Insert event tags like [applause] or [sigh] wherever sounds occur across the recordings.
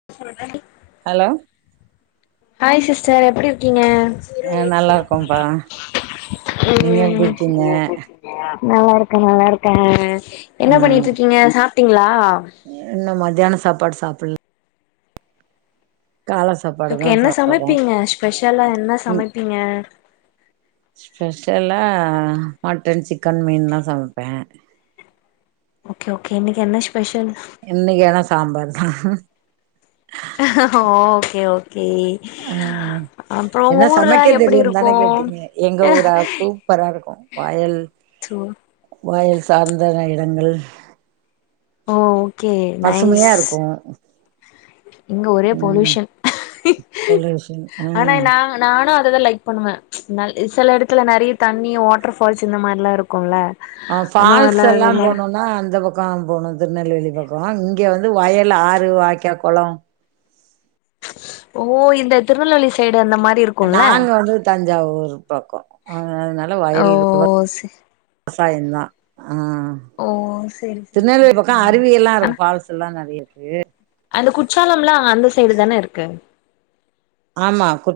[inaudible] Hello hi sister எப்டி இருக்கீங்க ஆ நல்லா இருக்கோம்ப்பா நீங்க எப்டி இருக்கீங்க நல்லாருக்கே நல்லாருக்கே என்ன ம் பண்ணிட்டு இருக்கீங்க சாப்டீங்ளா இன்னு மத்தியானோ சாப்பாடு சாப்பிட்ல கால சாப்பாடு ஓகே தா என்ன சாப்ட்ருக்கோ சமைப்பீங்க ஸ்பெஷலா என்ன ம் சமைப்பீங்க ஸ்பெஷலா மட்டன் சிக்கன் மீன் மசால்த ஓகே ஓகே இன்னைக்கி என்ன ஸ்பெஷல் இன்னைக்கி ஆனா சாம்பார் தா ஓகே ஓகே ஆ அப்றோ என்ன உங்க ஊர்ல சமைக்க எப்டி தெரியு தானே இருக்கு கேட்டீங்க எங்க ஊரா சூ ப்பரா இருக்கு வயல் சோ வயல் சார்ந்த நெலங்கள் ஓ ஓகே பசுமையா நைஸ் இருக்கு இங்க ஒரே ம் பொல்யூஷன் பொல்யூஷன் ஆனா ஆ நா நானு அததா லைக் பண்ணுவ சில எடத்துல நெறைய தண்ணி வாட்டர் ஃபால்ஸ் இந்த மாரிலா இருக்கும்ல ஆ ஃபால்ஸ் எல்லா போனோனா அந்த பக் பக்கோ போகணு திருநெல்வேலி பக்கோ இங்க வந்து வயல் ஆறு வாய்க்கா கொலோ ஓ இந்த திருநெல்வேலி சைடு அந்த மாரி இருக் நாங்க வந்து தஞ்சாவூர் பக்கோ அதனால ஓ வயல் விவ சே சாயோ தா ஆ ஓ சேரி சேரி திருநெல்வேலி சேரி பக்கோ சேரி அருவி எல்லா ஆனா இருக்கு பால்சு எல்லா நெறைய இருக்கு அந்த குற்றாளம் எல்லா அந்த சைடு தானே இருக்கு ஆமா கு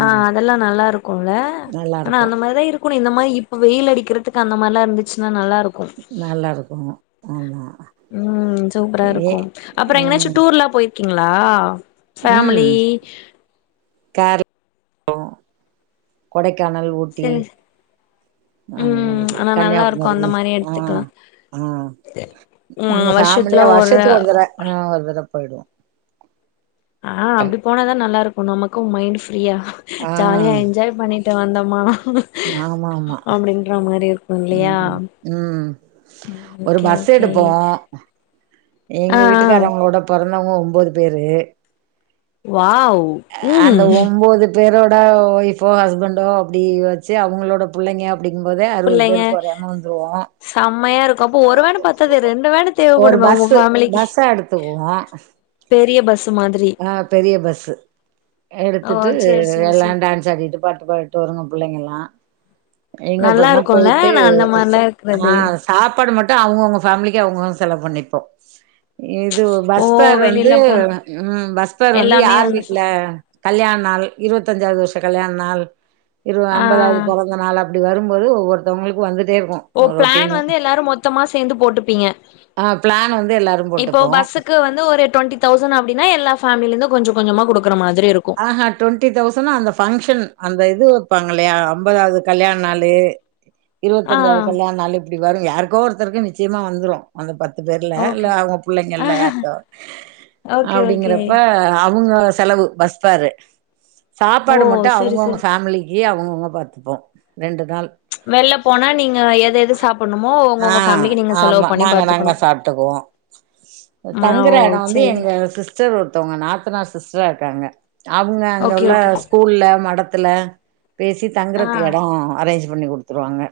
ஆ அதெல்லா நல்லா இருக்குல நல்லா ஆனா இருக்கு அந்த மாரிதா இரு க்கு இந்த மாரி இப்ப வெயில் அடிக்கிறதக்கு அந்த மாரிலா இருந்துச்சுன்னா நல்லா இருக் நல்லாருக்கு ஆமா ம் சூப்பரா ஏ இருக்கு அப்பறோ எங்கனாச்சு ம் டூர்லா போயிருக்கீங்ளா ம் [inaudible] கொடைக்கானல், ஊட்டி சேரி அந்த ம் மாதிரி ஆனா நல்லா இருக்கு அந்த கன்னியாகுமரி மாரி ஆ எடுத்துக்கலா ஆ நாங்க ம் வருஷத்துல ஃபேமிலியா வருஷத்துக்கு ஒரு தடவ அ ஒரு தடவ போயிடுவோ ஆ அப்டி போனாதா நல்லாருக்கு நமக்கு மைண்ட் ஃப்ரீயா ஆ ஜாலியா என்ஜாய் பண்ணி வந்தோமா ஆமாமா அப்டின்ற மாரி இருக்கு இல்லையா ம் ம் ஒரு ஓகே பஸ் ஓகே எடுப்போ எங்க ஆ ஆ வீட்டுக்கார் அவங்களோட பொறந்தவங்க ஒம்பது பேரு வாவ் அந்த ம் ஒன்பது பேரோட ஒய்போ ஹஸ்பண்டோ அப்டி வெச்சு அவங்களோட பிள்ளைங்க அப்டிங்கும்போது அறுபது புள்ளைங்க பேருக்கு கொரையாம வந்துருவோ செம்மையா இருக்கு அப்போ ஒரு வேணு பத்தாது ரெண்டு வேண் ஒரு தேவப்படுமே உங்க பஸ்ஸு ஃபேமிலிக்கு பஸ்ஸா எடுத்துக்குவோ பெரிய பஸ் அ பெரிய பஸ்ஸு ஓ எடுத்துட்டு சேரி சேரி எல்லா சேரி டான்ஸ் சரிட்டு பாட்டு பாட்டுட்டு வருங்க புள்ளைங்க எல்லா எங்க நல்லா அப்பறமா இருக்குல்ல போயிட்டு நா அந்த ஸ் மாரிலா ஆ இருக்கறது சாப்பாடு மட்டு அவுங்க அவுங்க ஃபேமிலிக்கு அவுங்க செலவு பண்ணிப்போ இது ஓ பஸ்ஃபேர் வந்து வெளில போனா ம் பஸ்ஃபேர் வந்து யார் வீட்ல கல்யாண நாள் இருவத்தஞ்சாவது வருஷ கல்யாண நாள் இரு ஆ ஐம்பதாவது போறந்த நாள் அப்டி வரும்போது ஒவ்வொருத்தவங்களுக்கு வந்துட்டே இருக்கு ஓ பிளான் ரொட்டீனு வந்து எல்லாரு மொத்தமா சேந்து போட்டுப்பீங்க ஆ பிளான் வந்து எல்லாரு இப்போ போட்டுப்போ பஸ்ஸுக்கு வந்து ஒரு டுவெண்டி தௌசன் அப்டினா எல்லா ஃபேமிலில இருந்து கொஞ்ச கொஞ்சமா குடுக்குற மாதிரி இருக் ஆஹ டொண்ட்டி தௌசன் அந்த பங்க்ஷன் அந்த இது வப்பாங்க இல்லையா ஐம்பதாவது கல்யாண நாளு ஆ இருவத்தஞ்சாவது கல்யாண நாளு இப்டி வரு யாருக்கோ ஒருத்தருக்கு நிச்சயமா வந்துரு அந்த பத்து பேர்ல இல்ல ஓகே அவுங்க புள்ளைங்கல்ல யாருக்கோ ஓகே ஓகே அப்டிங்கிறப்ப அவுங்க செலவு பாரு ஓ சாப்பாடு மட்டு செரி அவுங்கவுங்க செரி ஃபேமிலி யே அவுங்கவுங்க பாத்துப்போ ரெண்டு நாள் வெளில போனா நீங்க எத எது சாப்பிடணுமோ உங்க ஆ உங்க ஃபேமிலிக்கு நீங்க செலவு ஆமா. பண்ணி பா நாங்க, நாங்க சாப்ட்டுக்குவோ [unintelligible] ஆ தங்குற ஓ எடோ வந்து செரி எங்க சிஸ் ஸ்டர் ஒருத்தவங்க நாத்தனார் சிஸ்டராக இருக்காங்க அவுங்க அங்க ஓகே உள்ள ஓகே ஸ்கூல்ல மடத்துல பேசி ஆ தங்குறதுக்கு எடோ அரேஞ்ச் பண்ணி குடுத்துருவாங்க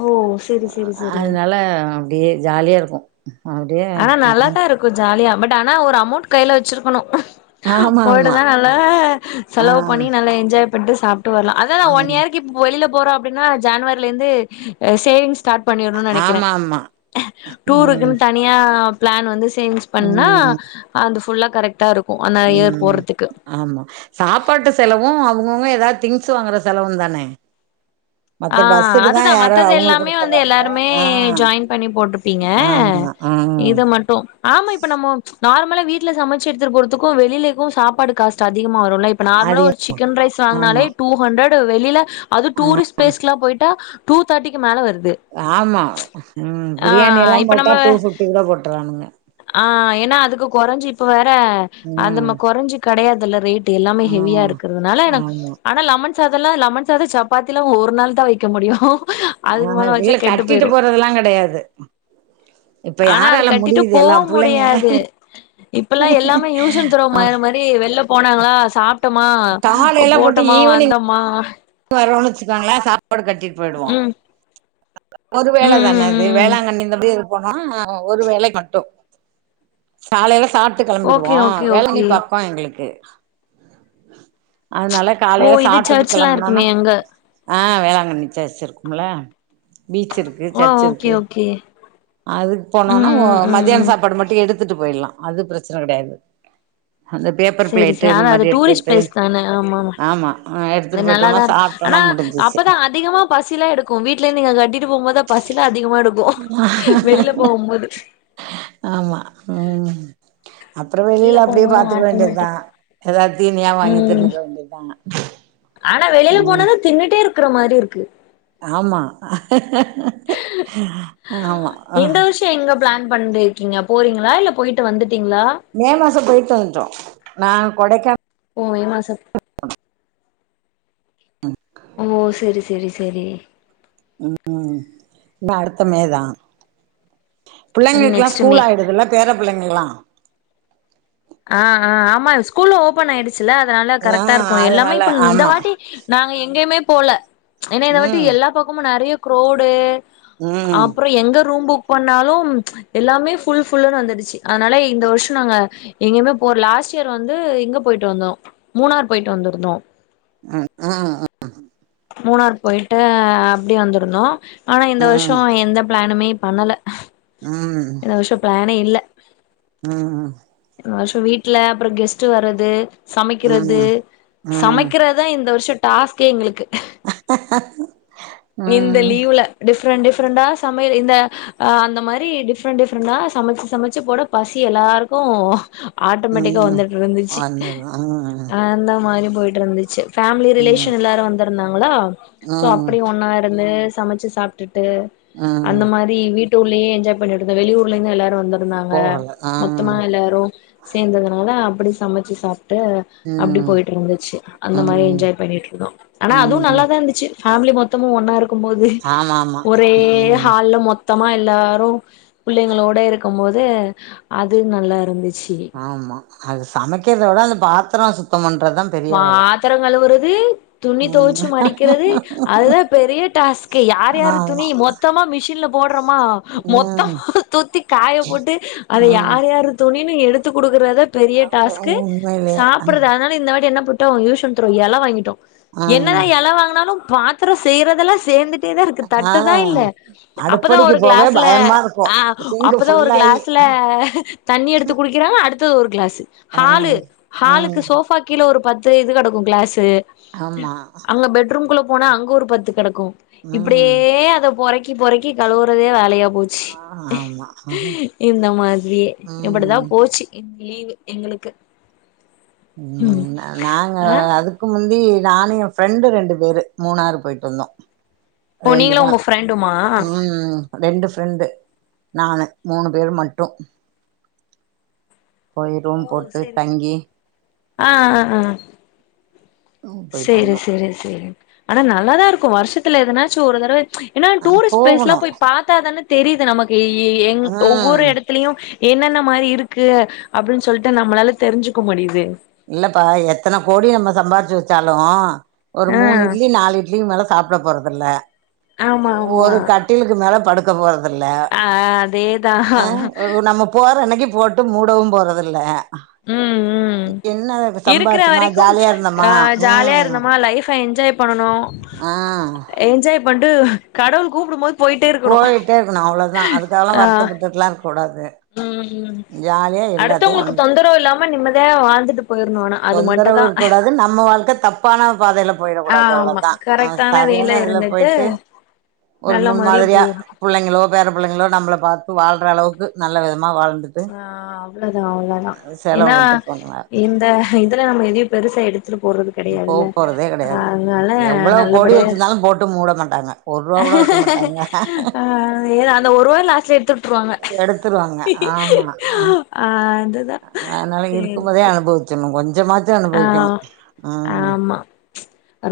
ஓ செரி செரி செரி அதுனால அப்டியே ஜாலியா இருக்கு அப்டியே ஆனா நல்லாதா இருக்கு ஜாலியா பட் ஆனா ஒரு அமௌண்ட் கைல வச்சிருக்கணு ஆமா ஆமா ஓடுனா நல்லா ஆ செலவு பண்ணி நல்லா என்ஜாய் பண்ணிட்டு சாப்ட்டு வரலா அதா ஒன் ஆமா இயர் இப் வெளில போறோ அப்டின்னா ஜான்வரில இருந்து அ சேவிங்ஸ் ஸ்டாட் பண்ணிருனுனு நெனைக்கிறே ஆமா ஆமா ம் டூருக்குன்னு த நீயா பிளான் வந்து சேல்ஸ் பண்ணா ம் அது ஃபுல்லா கரெக்டா இரு கு ஆனா ஏர் ம் போடுறதுக்கு ஆமா சாப்பாட்டு செலவு அவுங்கவுங்க ஏதாவது திங்ஸ் வாங்குற செலவும் தானே ஆ மத்த பஸ்ஸுக்கு தா அதுதா யாரோ மத்தது அவங்க எல்லாமே வந்து குடுத்துறாங்க எல்லாருமே ஆ ஜாயின் பண்ணி போட்ருப்பீங்க ஆமா ஆ இத மட் டு ஆமா இப்ப நம்மோ நார்மலா வீட்ல சமச்சு எடுத்துட்டு போறதுக்கு வெளிலக்கு சாப்பாடு காஸ்ட் அதிகமா வருல ப்ப அது நார்மலா ஒரு சிக்கன் ரைஸ் வாங்குனாலே ஆமா டூ ஹண்ட்ரட் வெளில அது டூரிஸ்ட் ப்ளேஸ்க்கு எல்லா போய் ட்டா டூ தேட்டிக்கு மேல வருது ஆமா ம் ஆ பிரியாணி எல்லா இப்ப நம்ம போட்டா டூ ஃபிஃப்டி கூட போட்டுரானுங்க ஆ ஏனா அதுக்கு கொறஞ்சு இப்ப வேற அந்த ம் ம கொறஞ்சி கிடையாதுல்ல ரேட் ட்டு எல்லாமே ஆ ஹெவியா இருக்கிறதுனால எனக் ஆமா ஆனா லெமன் சாதல்லா லெமன் சாதம் சப்பாத்தில் மு ஒரு நாள் தா வைக்க முடியு ஆ இல்ல கட்டிட்டு போறதெல்லா கெடையாது இப்ப ஆனா அது யாரால கட்டிட்டு முடியுது போ எல்லா புள்ளைங்க முடியாது இப்ப எல்லா எல்லாமே யூஸ் அண்ட் த்ரோ மா ஆமா. மாரி வெள்ள போனாங்களா சாப்ட்டோமா போட்டோமா வந்தோமா வரோ வெச்சுக்காங்களா சாப்பாடுகட்டி டு போய்டுவோ ம் ஒரு ம் வேலதான ம் அது ம் ம் வேளாங்கண்ணில போய் இருப் போனா ஒரு வேலை மட்டு சாலைல சாப்ட்டு ஓகே கெளம்பிடுவோ ஓகே வேளாங்கண்ணி ஓகே பாக் போ எங்களுக்கு அதனால ஓ காலைல இது சாப்ட்டுட்டு சர்ச்லா கெளம் னோனா இருக்குமே அங்க ஆ வேளாங்கண்ணி செர்ச் இருக்கும்ல பீச் இருக் கு ஓ செர்ச் ஓகே இருக்கு ஓகே அதுக்கு ம் போனோனா ம் ம் மதியானோ ம் சாப்பாடு மட்டு எடுத் துட்டு போய்ட்லா அது ப்ரச்சன கடையாது அந்த பேப்பர் செரி ப்ளேட்டு செரி இந்த ஆனா அது மாரி டூரிஸ்ட் எடுத்துட்டு பிளேஸ் தான ஆமா ஆமா ஆ எடுத் அது துட்டு போய்ட்டோனா நல்லாதா இருக்கு சாப்ட்டோனா ஆனா முடிஞ்சிச்சு அப்பதா அதிகமா பசிலா எடுக்கு வீட்ல இருந்து நீங்க கட்டிட்டு போம்போது பசிலா அதிகமா எடுக் கு வெளில போகும்போது ஆமா ம் அப்புறோ வெளில அப்டியே போகும்போது பாத்துக்க வேண்டியத்தா ஆட்டோமேட்டிக் எதாத் தீனியா வாங்கி ம் தின்னுக்க வேண்டியத்தா ம [unintelligible] ஆனா வெளில போனாதா தின்னுட்டே இருக்குற மாரி இருக்கு ஆமா ஆமா இந்த வருஷோ எங்க ப்ளான் பண்ணிருக்கீங்க போறீங்களா இல்ல போய்ட்டு வந்துட்டீங்ளா மே மாசோ போய்ட்டு வந்ட்டோ நா கொடைக்கான் ஓ மே மாசோ ஆ ஓ செரி செரி செரி ம் இன்னு அடுத்த மேதா இனி புள்ளைங்களுக்குல்லா நெக்ஸ்ட் மே ஸ்கூல் ஆய்டுதுல பேர புள்ளைங்களா ஆ ஆ ஆமா ஸ்கூல்லு ஓப்பன் ஆய்டுச்சுல்ல அதனால ஆ கரெக்டா இருக்கு எல்லாமே அதனால இப்ப இந்த ஆமா வாட்டி நாங்க எங்கயுமே போல எனா இந்த வாட்டி ம் எல்லா பக்கமு நறைய க்ரோடு ம் அப்பறோ எங்க ரூம் புக் பண்ணாலும் எல்லாமே ஃபுல் ஃபுல்லுனு வந்துடுச்சு அதனால இந்த வர்ஷோ நாங்க எங்கயுமே போற லாஸ்ட் இயர் வந்து இங்க போய்ட்டு வந்தோ மூணார் போய்ட்டு வந்திருந்தோ அ ஆ அ மூணார் போய்ட்டு அப்டி வந்திருந்தோ ஆனா இந்த ம் வர்ஷோ ம் எந்த ப்ளானுமே பண்ணல ம் இந்த வர்ஷோ ப்ளானே இல்ல ம் ம் இந்த வர்ஷோ வீட்ல அப்புறோ கெஸ்ட்டு வர்றது சமைக்கிறது ம் ம் சமைக்கிறத் தா இந்த வர்ஷோ டாஸ்க்கே எங்களுக்கு இந்த ம் லீவ்ல டிஃப்ரெண்ட் டிஃப்ரெண்டா சமையல் இந்த அ அந்த மாரி டிஃப்ரெண்ட் டிஃப்ரெண்டா சமைச்சு சமைச்சு போட பசி எல்லாருக்கு ஆட்டோமேட்டிக்கா ம் வந்துட்ருந்துச்சு வந்துரு அந்த மாரி போய்ட்ருந்துச்சு ஃபேமிலி ம் ம் ரிலேஷன் எல்லாரு வந்துருந்தாங்களா சோ ம் அப்புடி ஒன் ஒன்னா இருந்து சமச்சு சாப்ட்டுட்டு ம் அந்த மாரி ரி வீட்டு உள்ளயே என்ஜாய் பண்ணிருந்தே வெளியூர்ல இருந்து எல்லாரு வந்திருந்தாங்க போகல ம் மொத்தமா எல்லாரு சேந்ததுனால அப்டி சமச்சு சாப்ட்டு அப்டி ம் போய்ட்ருந்துச்சு அந்த மாரி ம் என்ஜாய் பண்ணிட்ருந்தோ ஆனா அதுவு ம் நல்லாதா இருந்துச்சு ஃபேமிலி மொத் தமு ஒன்னா இருக்கும்போது ஆமா ஆமா ஒரே ம் ஹால்ல மொத் மொத்தமா எல்லாரு பிள்ளைங்களோட இருக்கும் போது அது நல்லா இருந்துச்சி ஆமா அது சமைக்கிறத விட அந்த பாத்தரோ சுத்தம் பண்ணுறதுதா பாத்தரோ கழுவுறது துணி ம் தொவச்சி மடிக்கிறது அதுதா பெரிய டாஸ்க்கு யார் யாரு துணி ஆமா மொத்தமா மிஷின்ல போடுறமா ம் மொத்தமமா தொத்தி காய போட்டு அத ம் யார் யாரு துணினு எடுத்துக் குடுக்குறதே பெரிய டாஸ்க் உண்மையிலே சாப்ட்றது அதனால இந்த வாட்டி என்ன பண்ட்டோ யூஸ் அண்ட் த்ரோ எல வாங்கிட்டோ என்னதா ம் எல வாங்குனாலு பாத்தரோ செய்யறதெல்லா சேந்துட் டேதா இருக்கு ஆ தட்டு தா இல்ல அப்பதா அடுப்படிக்கு ஒரு போவே கிளாஸ்ல பயமா இருக்கு ஆ சிங்க் அப்பதா ஒரு ஃபுல்லாயி கிளாஸ் ல தண்ணி எடுத்து குடிக்கிறாங்க அடுத்தது ஒரு கிளாஸ் ஆ ஹாலு ஹாலுக்கு ம் சோபாக்கு கீழ ஒரு பத்து இது கெடக்கு கிளாஸ் ஆமா அங்க பெட்ரூம் குள்ள போனா அங்க ஒரு பத்து கெடக்கு ம் இப்டியே அத பொறக்கி பொறக்கி கழுவுறதே வேலையா போச் ஆமா இந்த மாதிரியே இப்டிதா ம் போச்சி இன்னக்கி லீவு எங்களுக்கு ம் நா நாங்க ஆ அதுக் கு முந்தி நானு ஏ ஃப்ரெண்டு ரெண்டு பேரு மூணாறு போயிட்டு வந்தோ ஓ ரெண்டு நீங்களு நாள் உங்க ஃப்ரெண்டுமா ம் ம் ரெண்டு ஃப்ரெண்டு நானு மூணு பேர் மட்டு போய் ரூம் ஓ போட்டு சேரி தங்கி ஆ ஆ ஆ போயிட்டு சேரி வந்தோ சேரி சேரி ஆனா நல்லாதா இருக்கு வருஷத்துல எதனாச்சு ஒரு தரவ ஏன்னா அ டூரிஸ்ட் பிளேஸ்லா போகணு போய் பாத்தாதன தெரியிது நமக்கு எ எ எங் ஒவ்வொரு ம் எடத் திலயு என்னென்ன மாரி இருக்கு அப்டின் சொல்ட்டு நம்மளால தெரிஞ்சிக்க முடியுது இல்லப்பா எத்தன கோடி நம்ம சம்பாரிச்சி வச்சாலு ஒரு ஆ மூணு இட்லி நாலு இட்லிக்கி மேல சாப்ட போறதில்ல ஆமா ஆமா ஒரு கட்டிலுக்கு மேல படுக்க போறதுல்ல ஆ அதேதா ஆ நம்ம போற அன்னக்கி போட்டு மூடவு போறதில்ல என்ன இருக்குற சம்பாரிச்சமா வரைக்கும் ஜாலியா ஆ இருந்தமா ஜாலியா ம் இருந்தோமா லைஃப என்ஜாய் பண்ணனு ஆ என்ஜாய் பண்ட்டு கடவுள் கூப்டும் போது போயிட்டே இருக்கணு போயிட்டே இருக்கணு அவ்ளோதா அதுக்காவலா ஆ வருத்தப்பட்டுட்லா இருக்க கூடாது ம் ம் ஜாலியா எல்லாத்தையு அடுத்தவுங்குளுக்கு அனுபவி தொந்தரவு இல்லாம நிம்மதியா வாழ்ந்துட்டு போயிரணு ஆனா அது தொந்தரவு மட்டுந்தா இருக்க கூடாது நம்ம வாழ்க்க தப் பான பாதைல போயிட கூடாது ஆமா அவ்ளதா ஆ கரெக்டான வேல சரியான இதுல இருந்துட்டு போயிட்டு ஒரு நல்ல முன் முறைல மாதிரியா போயிரணு புள்ளைங்களோ பேர புள்ளைங்களோ நம்மள பாத்து வாழ்ற அளவுக்கு நல்ல விதமா வாழ்ந்து ஆ அவ்ளதா அவ்ளதா செலவு ஏன்னா பண்ட்டு போணுங்க இந்த இதுல நம்ம எதையு பெருசா எடுத்துட்டு போறது போ கெடையாதுல்ல போறதே ஆ கெடையாது அதுனால எவ்ளோ கோடி நல்லபடியா வச்சிருந்தாலு போட்டு மூட மாட்டாங்க ஒரு ரூபா கூட வைக்க மாட்டாங்க ஆ ஏன்னா அந்த ஒரு வாய் லாஸ்ட்ல எடுத்து வுட்ருவாங்க எடுத்துருவாங்க ஆமா ஆ அதுதா சேரி சே ச்சு இன்னு கொஞ்சமாச்சு அனுபவிக்கணு ம் ஆமா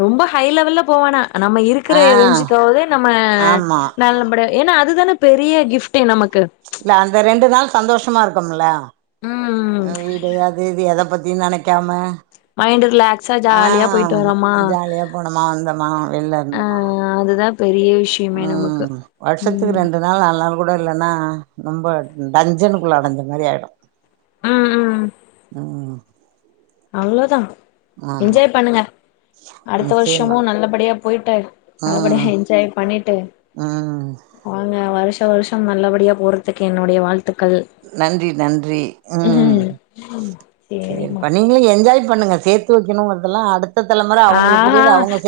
ரொம்ப ஹை லெவல்ல போவேனா நம்ம இருக்குற ஆ ரேஞ்சுக்காவது நம்ம ஆமா நல்லபடியா ஏன்னா அதுதான பெரிய கிஃப்ட்டே நமக்கு இல்ல அந்த ரெண்டு நாள் சந்தோஷமா இருக்கும்ல ம் ஆ வீட் அது இது எத பத்தியு நெனைக்காம மைண்டு ரிலாக்ஸா ஆ ஜாலியா போயிட்டு வரோமா ஜாலியா போனோமா வந்தோமா வெளில ஆ இருந்தோமா அதுதா பெரிய விஷ் ம் வருஷத்துக்கு ரெண்டு நாள் நாலு நாள் கூட இல்லன்னா ரொம்ப டஞ்சனுக்குள்ள அடஞ்ச மாரி ஆயிடும் ம் ம் ம் அவ்ளோதா ஆமா என்ஜாய் பண்ணுங்க அடுத்த நிச்சயமா வருஷமும் நல்லபடியா போயிட்டு நல்லபடியா ம் என்ஜாய் பண்ணிட்டு ம் வாங்க வருஷோ வருஷம் நல்லபடியா போறதுக்கு என்னுடைய வாழ்த்துக்கள் நன்றி நன்றி ம் சேரிம்மா சேரிப்பா நீ நீங்க என்ஜாய் பண்ணுங்க சேத்து வைக்கனுங்றதுள்ள அடுத் ஆ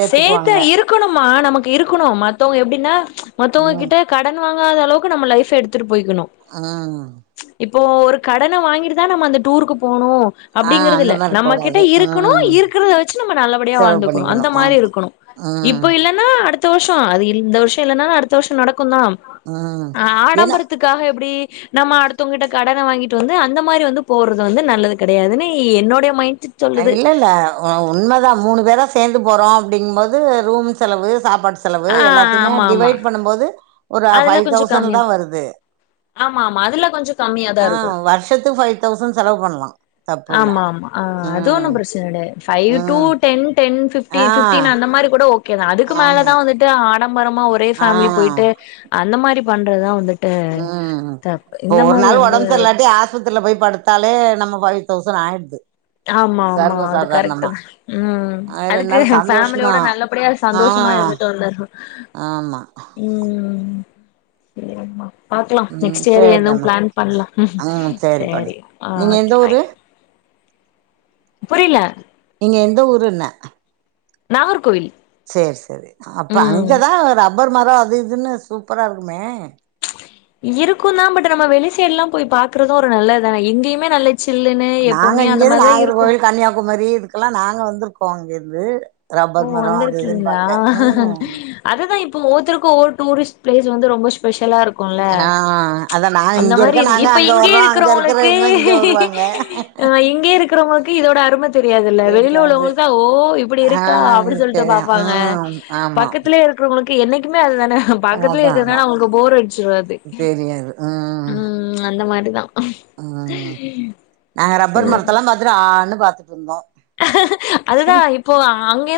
சேத்து இருக்கணுமா நமக்கு இருக்கணு மத்தவங்க எப்டின்னா மத்தவங்க ம் கிட்ட கடன் வாங்காத அளவுக்கு நம்ம லைஃப எடுத்துட்டு போயிக்கணு ம் இப்போ ஒரு கடன வாங்கிட்டு தான் நம்ம அந்த டூருக்கு போனு ஆ அப்டிங்கிறது அந்த இல்ல மாரி நம்ம கிட்ட கூடாது இருக்கணு ம் இருக்கறத வச்சு நம் நல்லபடியா செலவு வாழ்ந்துக்கணு பண்ணிக்கணு அந்த மாரி ஆமா இருக்கணு ம் இப்போ இல் லனா அடுத்த வருஷசோ அது இல் இந்த வருஷம் இல்லனா அடுத்த வருஷம் நடக்கு தா ம் ஏன்னா ஆடம்பரத்துக் காக எப்டி நம்ம அடுத்தவங்கிட்ட கடனை வாங்கிட்டு வந்து அந்த மாரி வந்து போறது வந்து நல்லது கிடையாதுன்ன என்னோடைய மைண்ட் [inaudible] இல்ல இல்ல அ உண்மதா மூணு பேரா சேந்து போறோ அப்டிங்கு போது ரூம் செலவு சாப்பாடு செலவு ஆ எல்லாத்தையுமே ஆமா ஆமா டிவைட் பண்ணும்போது ஒரு ஃபைவ் தௌசண்ட் தா வருது ஆமாம்மா அதுல கொஞ்சோ கம்மியாதா ஆ இருக்கு வருஷத்துக்கு ஃபைவ் தௌசண்ட் செலவு பண்லா தப்புல்ல ஆமாமா ஆ அது ஒண்ணு ம் பிரச்சன கெடையாது ஃபைவ் டூ ம் டென் டென் ஃபிப் ஃபிப்டீ ஆ ஃபிப்டீன் அந்த மாரி கூட ஓகே தா அதுக்கு ஆமா மேலதா வந்துட்டு ஆடம்பரமா ஒரே ஆ ஃபேமிலி போயிட்டு அந்த மாரி பண்றதுதா வந்துட்டு ம் தப்பு இப்ப இந்த ஒரு மாரி நாள் வந்து ஒடம் சரியில்லாட்டி ஆஸ்பத் திரில போயி படுத்தாலே நம்ம பைவ் தௌசண்ட் ஆயிடுது ஆமா ஆமா சர்வ அது கரெக்ட் தா சாதாரணமா ம் ஆ, ரெண்டு அதுக்கு நாள் சந்தோஷமா ஃபேமிலியோட நல்லபடியா ஆ சந்தோஷமா இருந் ஆமா உம் சேரிம்மா பாக்கலா ம் நெக்ஸ்ட் இயர் என்னு சேரிடாமா பிளான் பண்ணலா ம் சேரிப்பாடி சேரி நீங்க எந்த ஓகே ஊரு தேங் புரில நீங்க எந்த ஊருன்ன நாகர்கோவில் சே செரி அப்போ ம் அங்க தா ரப்பர் மரம் அது இதுன்னு சூப்பராக இருக்குமே இருக்கு தா பட் நம்ம வெளி டைடுல்லா போயி பாக்குறது ஒரு நல்ல தானே எங்கயையும்மே நல்ல சில்லுன்னு நாங்க எப்பவுமே அந்த இங்கந்து மாரிதான் இருக்கும் நாகர்கோவில் கன்னியாகுமரி இதுக்குல்லா நாங்க வந்திருக்கோ அங்கிருந்து ஓ வந்திருக்கீங்களா அதுதா இப்போ ஒவ்வொத்தர்க்கு ஒவ்வொரு டூரிஸ்ட் பிளேஸ் வந்து ரொம்ப ஸ்பே ஷலா இருக்குல்ல ஆ அதா நாங்க அந்த இங்க மாரி இருக்க இது நாங்க இப்ப அங்க இங்கே வர்றோ அங்க இருக்கிறவங்களுக்கு இருக்கிறவங்க இங்க வருவாங்க ஆ இங்கே இருக்கிறவங்களுக்கு இதோட அரும தெரியாதுல்ல வெளியில தெரியாது உள்ளவங்களுக்கு தா ஓ இப்டி இருக் ஆ க அப்டி சொல்லிட்டு இருக்கு பாப்பாங்க ம் ஆமா பக்கத்திலயே இருக்கிறவங்களுக்கு என்னைக்குமே அதுதானே பக்கத்துலயே அதா இருக்கறது அதா நால அவங்களுக்கு போர் அடிச்சிருது ம் அந்த மாரிதா ம் நாங்க ரப்பர் சேரி மரத்துல்லா பாத்துட்டு ஆன்னு பாத்துட்டு இருந்தோ அதுதா இப்போ அங்க